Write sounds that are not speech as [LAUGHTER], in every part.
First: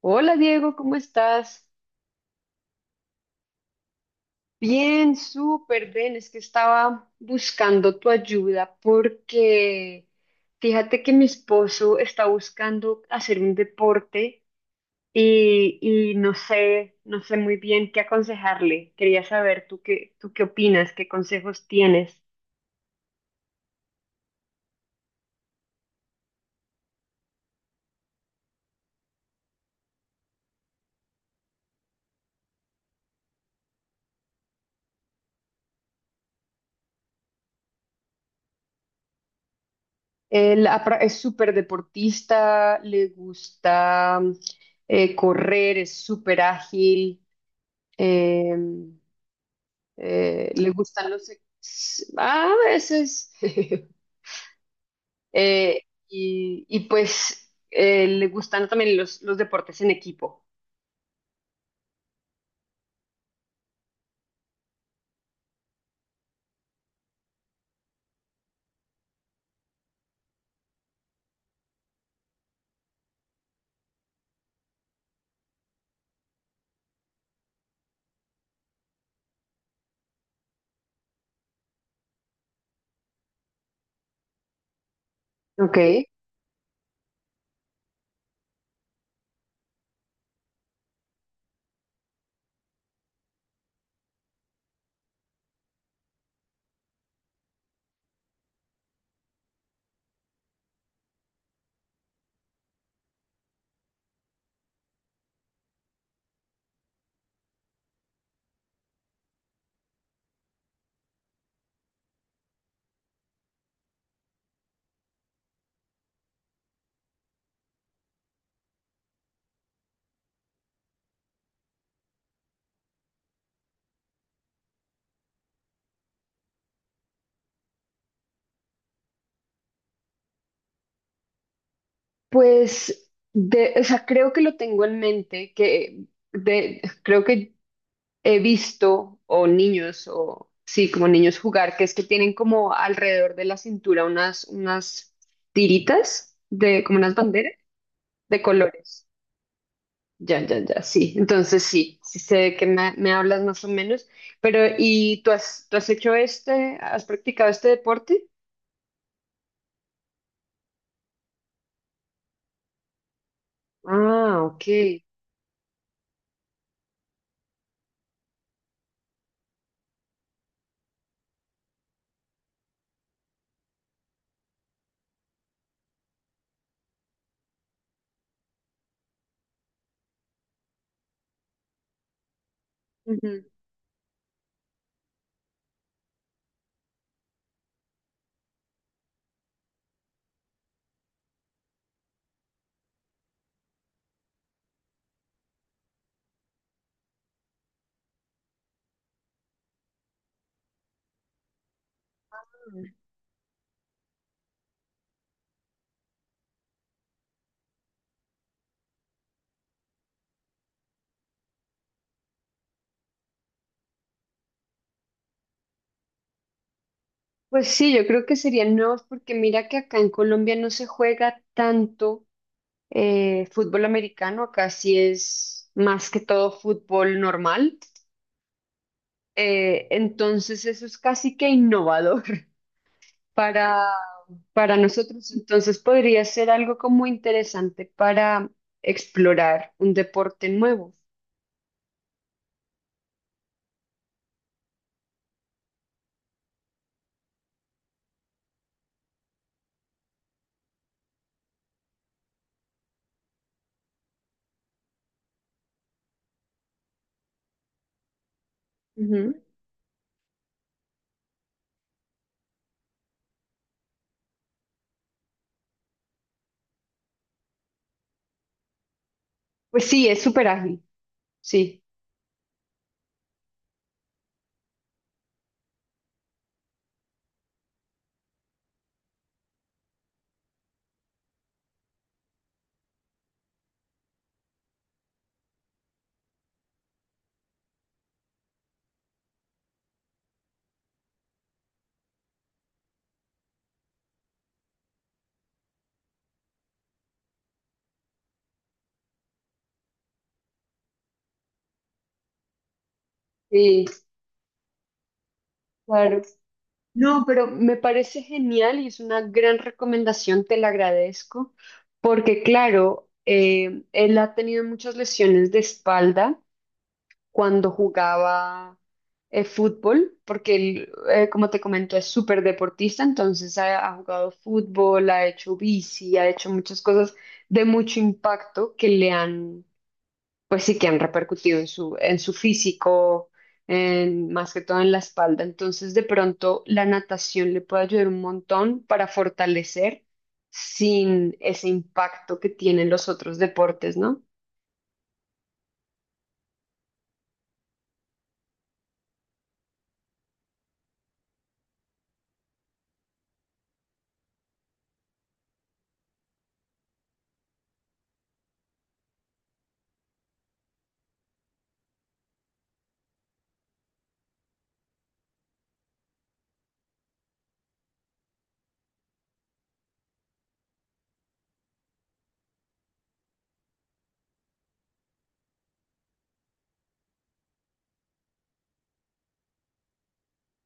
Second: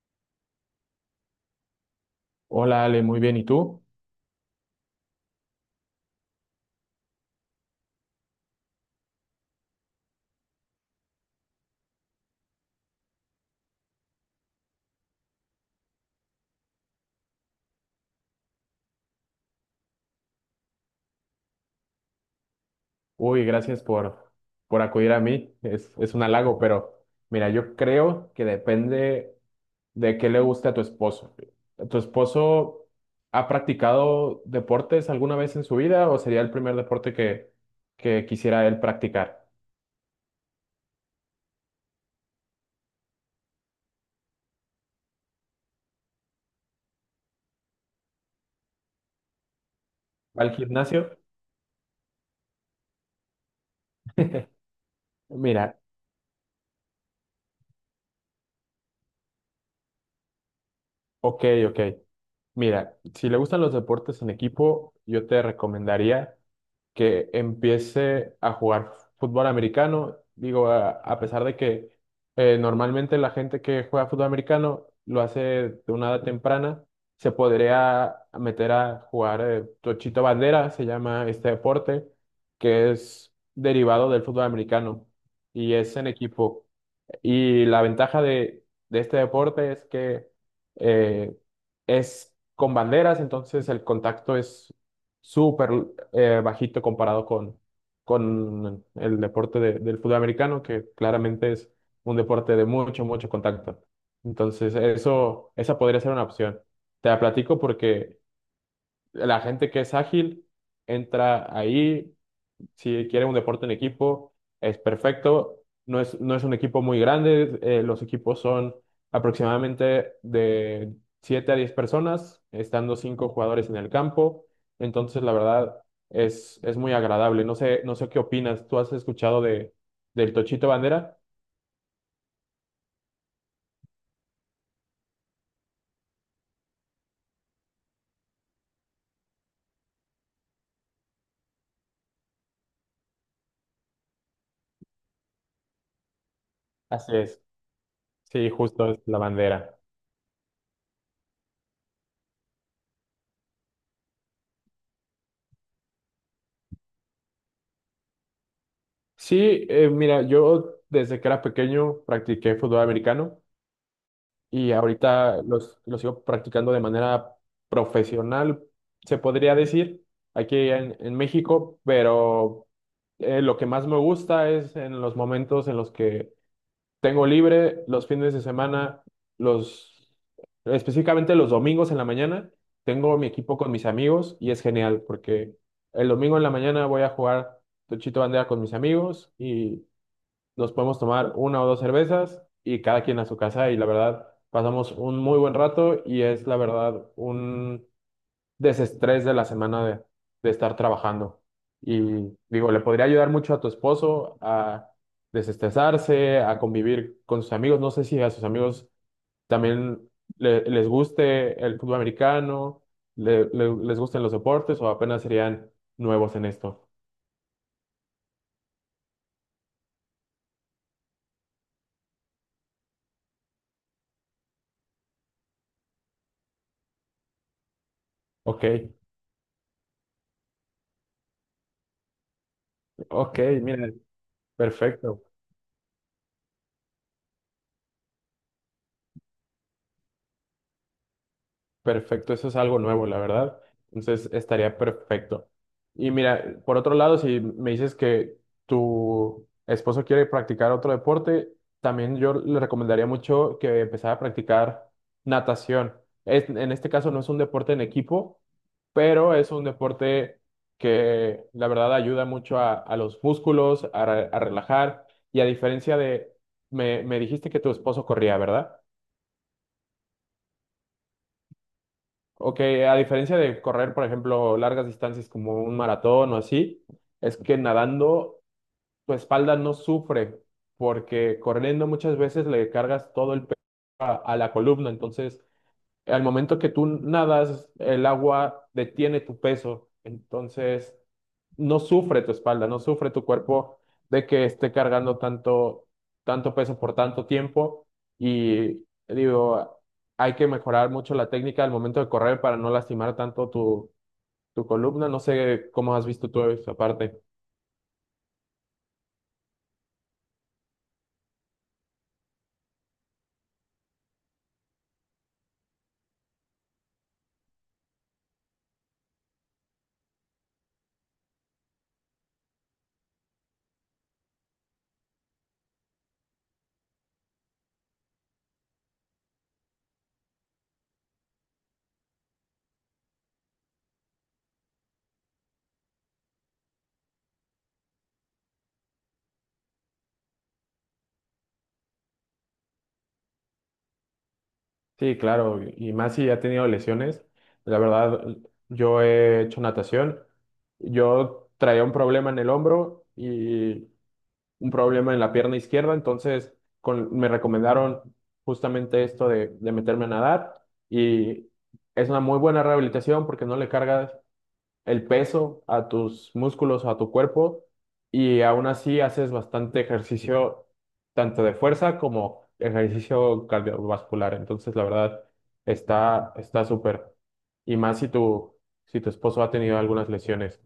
Hola Diego, ¿cómo estás? Hola Ale, muy bien. ¿Y tú? Bien, súper bien. Es que estaba buscando tu ayuda porque fíjate que mi esposo está buscando hacer un deporte y no sé, no sé muy bien qué aconsejarle. Quería saber tú qué opinas, qué consejos tienes. Uy, gracias por acudir a mí. Es un halago, pero mira, yo creo que depende de qué le guste a tu esposo. ¿Tu esposo ha practicado deportes alguna vez en su vida o sería el primer deporte que quisiera él practicar? Él es súper deportista, le gusta correr, es súper ágil. Eh, ¿Va al Le gustan gimnasio? A veces. [LAUGHS] Mira, Eh, Le gustan también los deportes en equipo. Ok, ok. Mira, si le gustan los deportes en equipo, yo te recomendaría que empiece a jugar fútbol americano. Digo, a pesar de que normalmente la gente que juega fútbol americano lo hace de una edad temprana, se podría meter a jugar tochito bandera, se llama este deporte, que es derivado del fútbol americano y es Ok. en equipo. Y la ventaja de este deporte es que eh, es con banderas, entonces el contacto es súper bajito comparado con el deporte del fútbol americano, que claramente es un deporte de mucho, mucho contacto. Entonces, esa podría ser una opción. Te la platico porque la gente que es ágil entra ahí si quieren un deporte en equipo, es perfecto. No es un equipo muy grande. Los equipos son aproximadamente de 7 a 10 personas, estando 5 jugadores en el campo. Entonces, la verdad, es muy agradable. No sé qué opinas. ¿Tú has escuchado del Tochito Bandera? Pues, de, o sea, creo que lo tengo en mente, que de, creo que he visto, o niños, o sí, como niños jugar, que es que tienen como alrededor de la cintura unas tiritas, de, como unas Así es. banderas de Sí, justo es colores. la bandera. Ya, ya, ya, sí. Entonces sí, sí sé de qué me, me hablas más o menos. Pero, ¿y tú has hecho este, has practicado este deporte? Sí, mira, yo desde que era pequeño practiqué fútbol americano. Ah, ok. Y ahorita los sigo practicando de manera profesional, se podría decir, aquí en México, pero lo que más me gusta es en los momentos en los que tengo libre, los fines de semana, los, específicamente los domingos en la mañana, tengo mi Ujú. equipo con mis amigos y es genial porque el domingo en la mañana voy a jugar tochito bandera con mis amigos y nos podemos tomar una o dos cervezas y cada quien a su casa y la verdad pasamos un muy buen rato y es la verdad un desestrés de la semana de estar trabajando. Y digo, le podría ayudar mucho a tu esposo a desestresarse, a convivir con sus amigos. No sé si a sus amigos también les guste el fútbol americano, les gusten los deportes o apenas serían nuevos en esto. Pues sí, yo creo que serían nuevos porque mira que acá en Colombia no se juega tanto fútbol americano, acá sí es más que todo fútbol normal. Ok, Entonces eso es casi que innovador ok, para, mira, para perfecto. nosotros. Entonces podría ser algo como interesante para explorar un deporte nuevo. Perfecto, eso es algo nuevo, la verdad. Entonces estaría perfecto. Y mira, por otro lado, si me dices que tu esposo quiere practicar otro deporte, también yo le recomendaría mucho que empezara a practicar natación. En este caso no es un deporte en equipo, pero Ujú. es un deporte que la verdad ayuda mucho a los músculos, a relajar. Y a diferencia me dijiste que tu esposo corría, ¿verdad? Pues sí, es súper ágil, sí, Ok, a diferencia de correr, por ejemplo, largas distancias como un maratón o así, es que nadando tu espalda no sufre, porque corriendo muchas veces le cargas todo el peso a la columna, entonces al momento que tú nadas, el agua detiene tu peso, entonces no sufre tu espalda, no sufre tu cuerpo de que esté cargando tanto, tanto peso por tanto tiempo. Y digo, hay que mejorar mucho la técnica al momento de correr para no lastimar tanto sí, tu columna. No sé cómo has claro. visto tú esa parte. No, pero me parece genial y es una gran recomendación, te la agradezco, porque claro, él ha tenido muchas lesiones de espalda cuando jugaba fútbol, porque él, como te comento, es súper deportista, entonces ha, ha jugado fútbol, ha hecho bici, ha hecho muchas cosas de mucho impacto que le han, pues sí, que han repercutido en su físico, en, más que todo en la espalda. Entonces, de pronto, la natación le puede ayudar un montón para fortalecer sin ese impacto que tienen los otros deportes, ¿no? Sí, claro, y más si ha tenido lesiones. La verdad, yo he hecho natación. Yo traía un problema en el hombro y un problema en la pierna izquierda, entonces me recomendaron justamente esto de meterme a nadar y es una muy buena rehabilitación porque no le cargas el peso a tus músculos, o a tu cuerpo, y aún así haces bastante ejercicio, tanto de fuerza como ejercicio cardiovascular. Entonces, la verdad, está súper. Y más si si tu esposo ha tenido algunas lesiones,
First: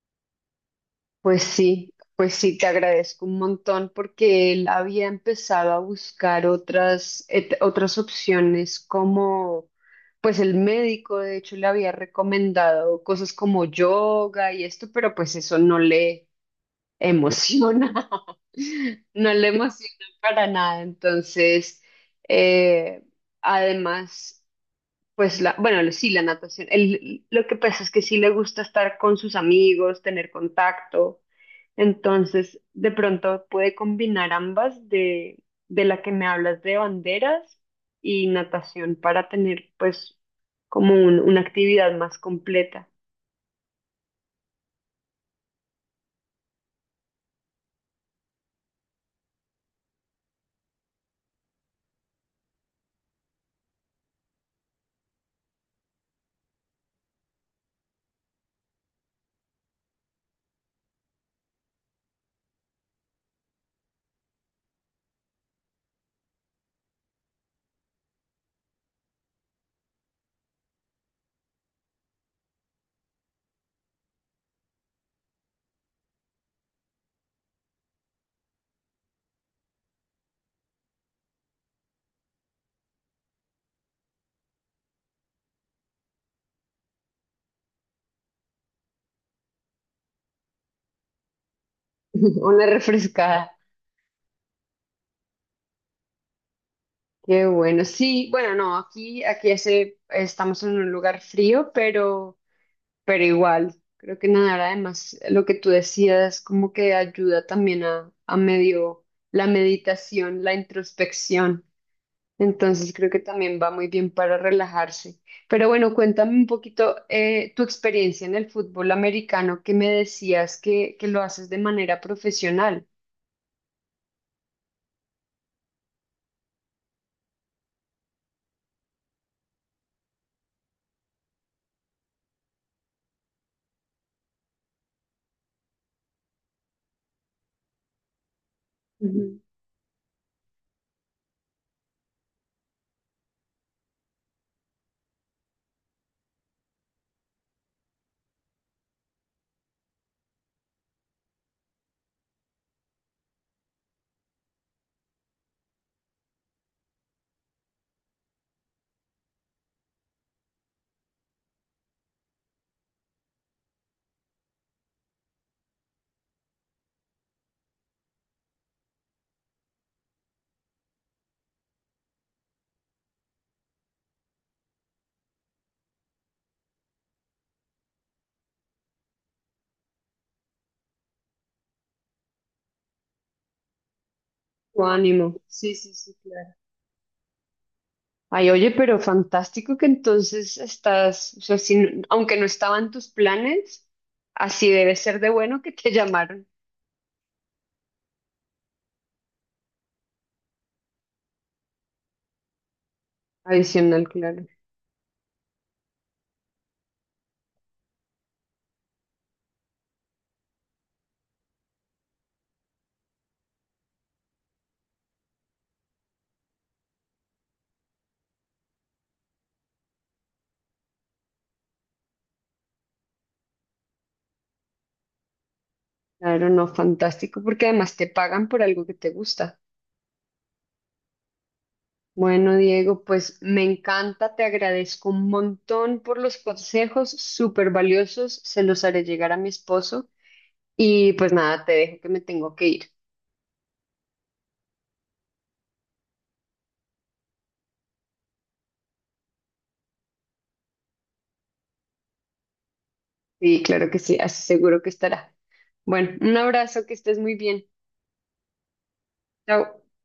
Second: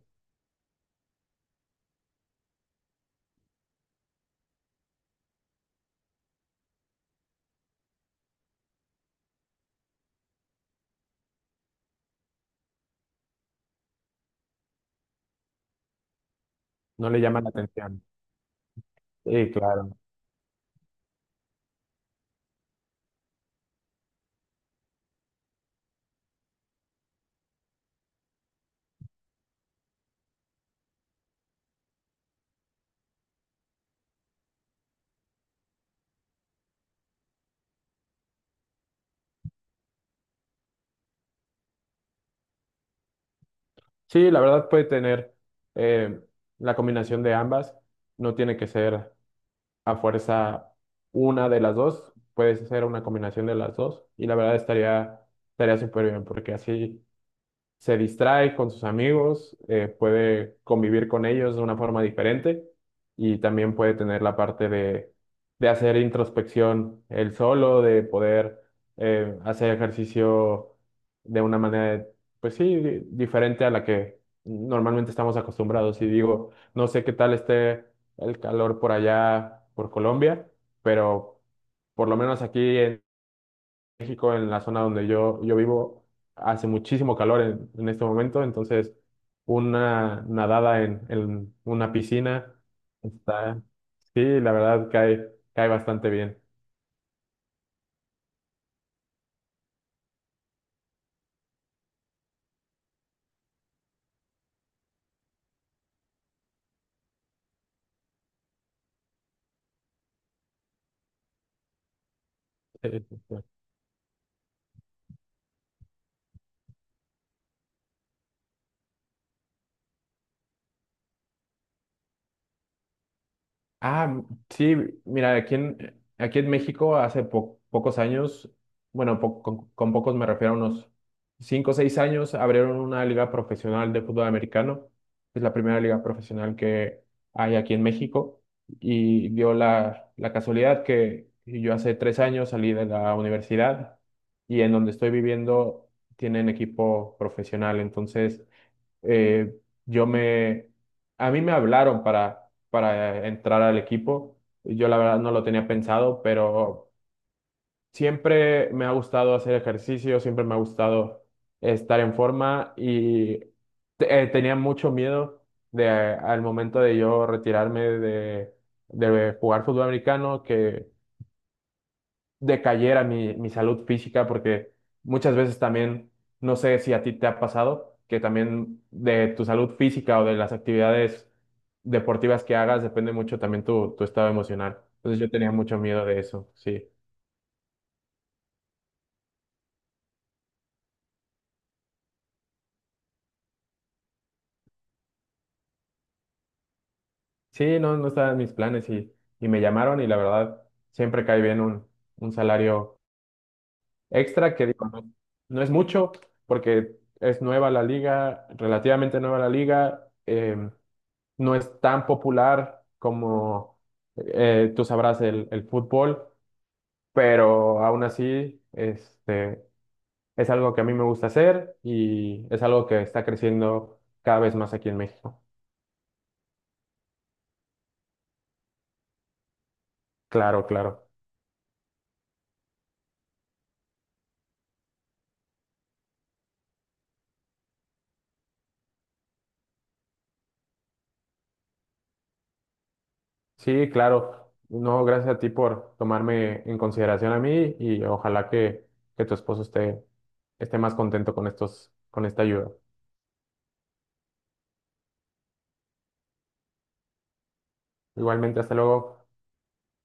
Pues sí, te agradezco un montón porque él había empezado a buscar otras opciones como, pues el médico de hecho le había recomendado cosas como yoga y esto, pero pues eso no le no le llama la atención. emociona, [LAUGHS] no le Sí, emociona claro. para nada. Entonces, eh, además... Pues la, bueno, sí, la natación. El- lo que pasa es que sí le gusta estar con sus amigos, tener contacto. Entonces, de pronto puede combinar ambas de la que me hablas de banderas y natación para tener pues como un- una actividad más completa. Sí, la verdad puede tener eh, la combinación de ambas. No tiene que ser a fuerza una de las dos, puedes hacer una combinación de las dos y la verdad estaría súper bien porque así se distrae con sus amigos, puede convivir con ellos de una forma diferente y también puede tener la parte de hacer introspección él solo, de poder hacer ejercicio de una manera, pues sí, diferente a la que normalmente estamos acostumbrados. Y digo, no sé qué tal esté el calor por allá, por Colombia, pero por lo menos aquí México, en la zona donde yo vivo, hace muchísimo calor en este momento, entonces una nadada en una [LAUGHS] piscina Una refrescada. está, sí, la verdad cae bastante bien. Qué bueno. Sí, bueno, no, aquí, aquí hace, estamos en un lugar frío, pero igual, creo que nadar además, lo que tú decías, como que ayuda también a medio la meditación, la introspección. Entonces creo que también [LAUGHS] va muy bien para relajarse. Pero bueno, cuéntame un poquito tu experiencia en el fútbol americano, que me decías que lo haces de manera profesional. Ah, sí, mira, aquí aquí en México hace pocos años, bueno, con pocos me refiero a unos 5 o 6 años, abrieron una liga profesional de fútbol americano. Es la primera liga profesional que hay aquí en México y Ujú. dio la casualidad que yo hace 3 años salí de la universidad y en donde estoy viviendo tienen equipo profesional, entonces eh, yo me, a mí me hablaron para entrar al equipo. Yo la verdad no lo tenía pensado, pero siempre me ha gustado hacer ejercicio, siempre me ha gustado estar en forma y tenía mucho miedo de al momento de yo retirarme de jugar fútbol americano, que decayera mi salud física, porque muchas veces también, no sé si a ti te ha pasado, que también de tu salud física o de las actividades deportivas que hagas depende mucho también tu estado emocional. Tu Entonces yo ánimo. tenía Sí, mucho sí, miedo sí, de eso, claro. sí. Ay, oye, pero fantástico que entonces estás, o sea, si no- aunque no estaban tus planes, así debe ser de bueno que te [LAUGHS] llamaron. Sí, no, no estaban mis planes y me llamaron y la verdad siempre cae bien un salario Adicional, claro. extra que digo, no, no es mucho porque es nueva la liga, relativamente nueva la liga. No es tan popular como tú sabrás el fútbol, pero aún así es algo que a mí me gusta hacer y es algo que está creciendo cada vez más aquí en México. Claro, no, fantástico, porque además te pagan por algo que te gusta. Claro, claro. Bueno, Diego, pues me encanta, te agradezco un montón por los consejos súper valiosos, se los haré llegar a mi esposo y pues nada, te dejo que me tengo que ir. Sí, claro. No, gracias a ti por tomarme en consideración a mí y ojalá que tu esposo esté más contento con con esta ayuda. Sí, claro que sí, así seguro que estará. Bueno, un abrazo, que estés muy bien. Igualmente, hasta luego. Chao.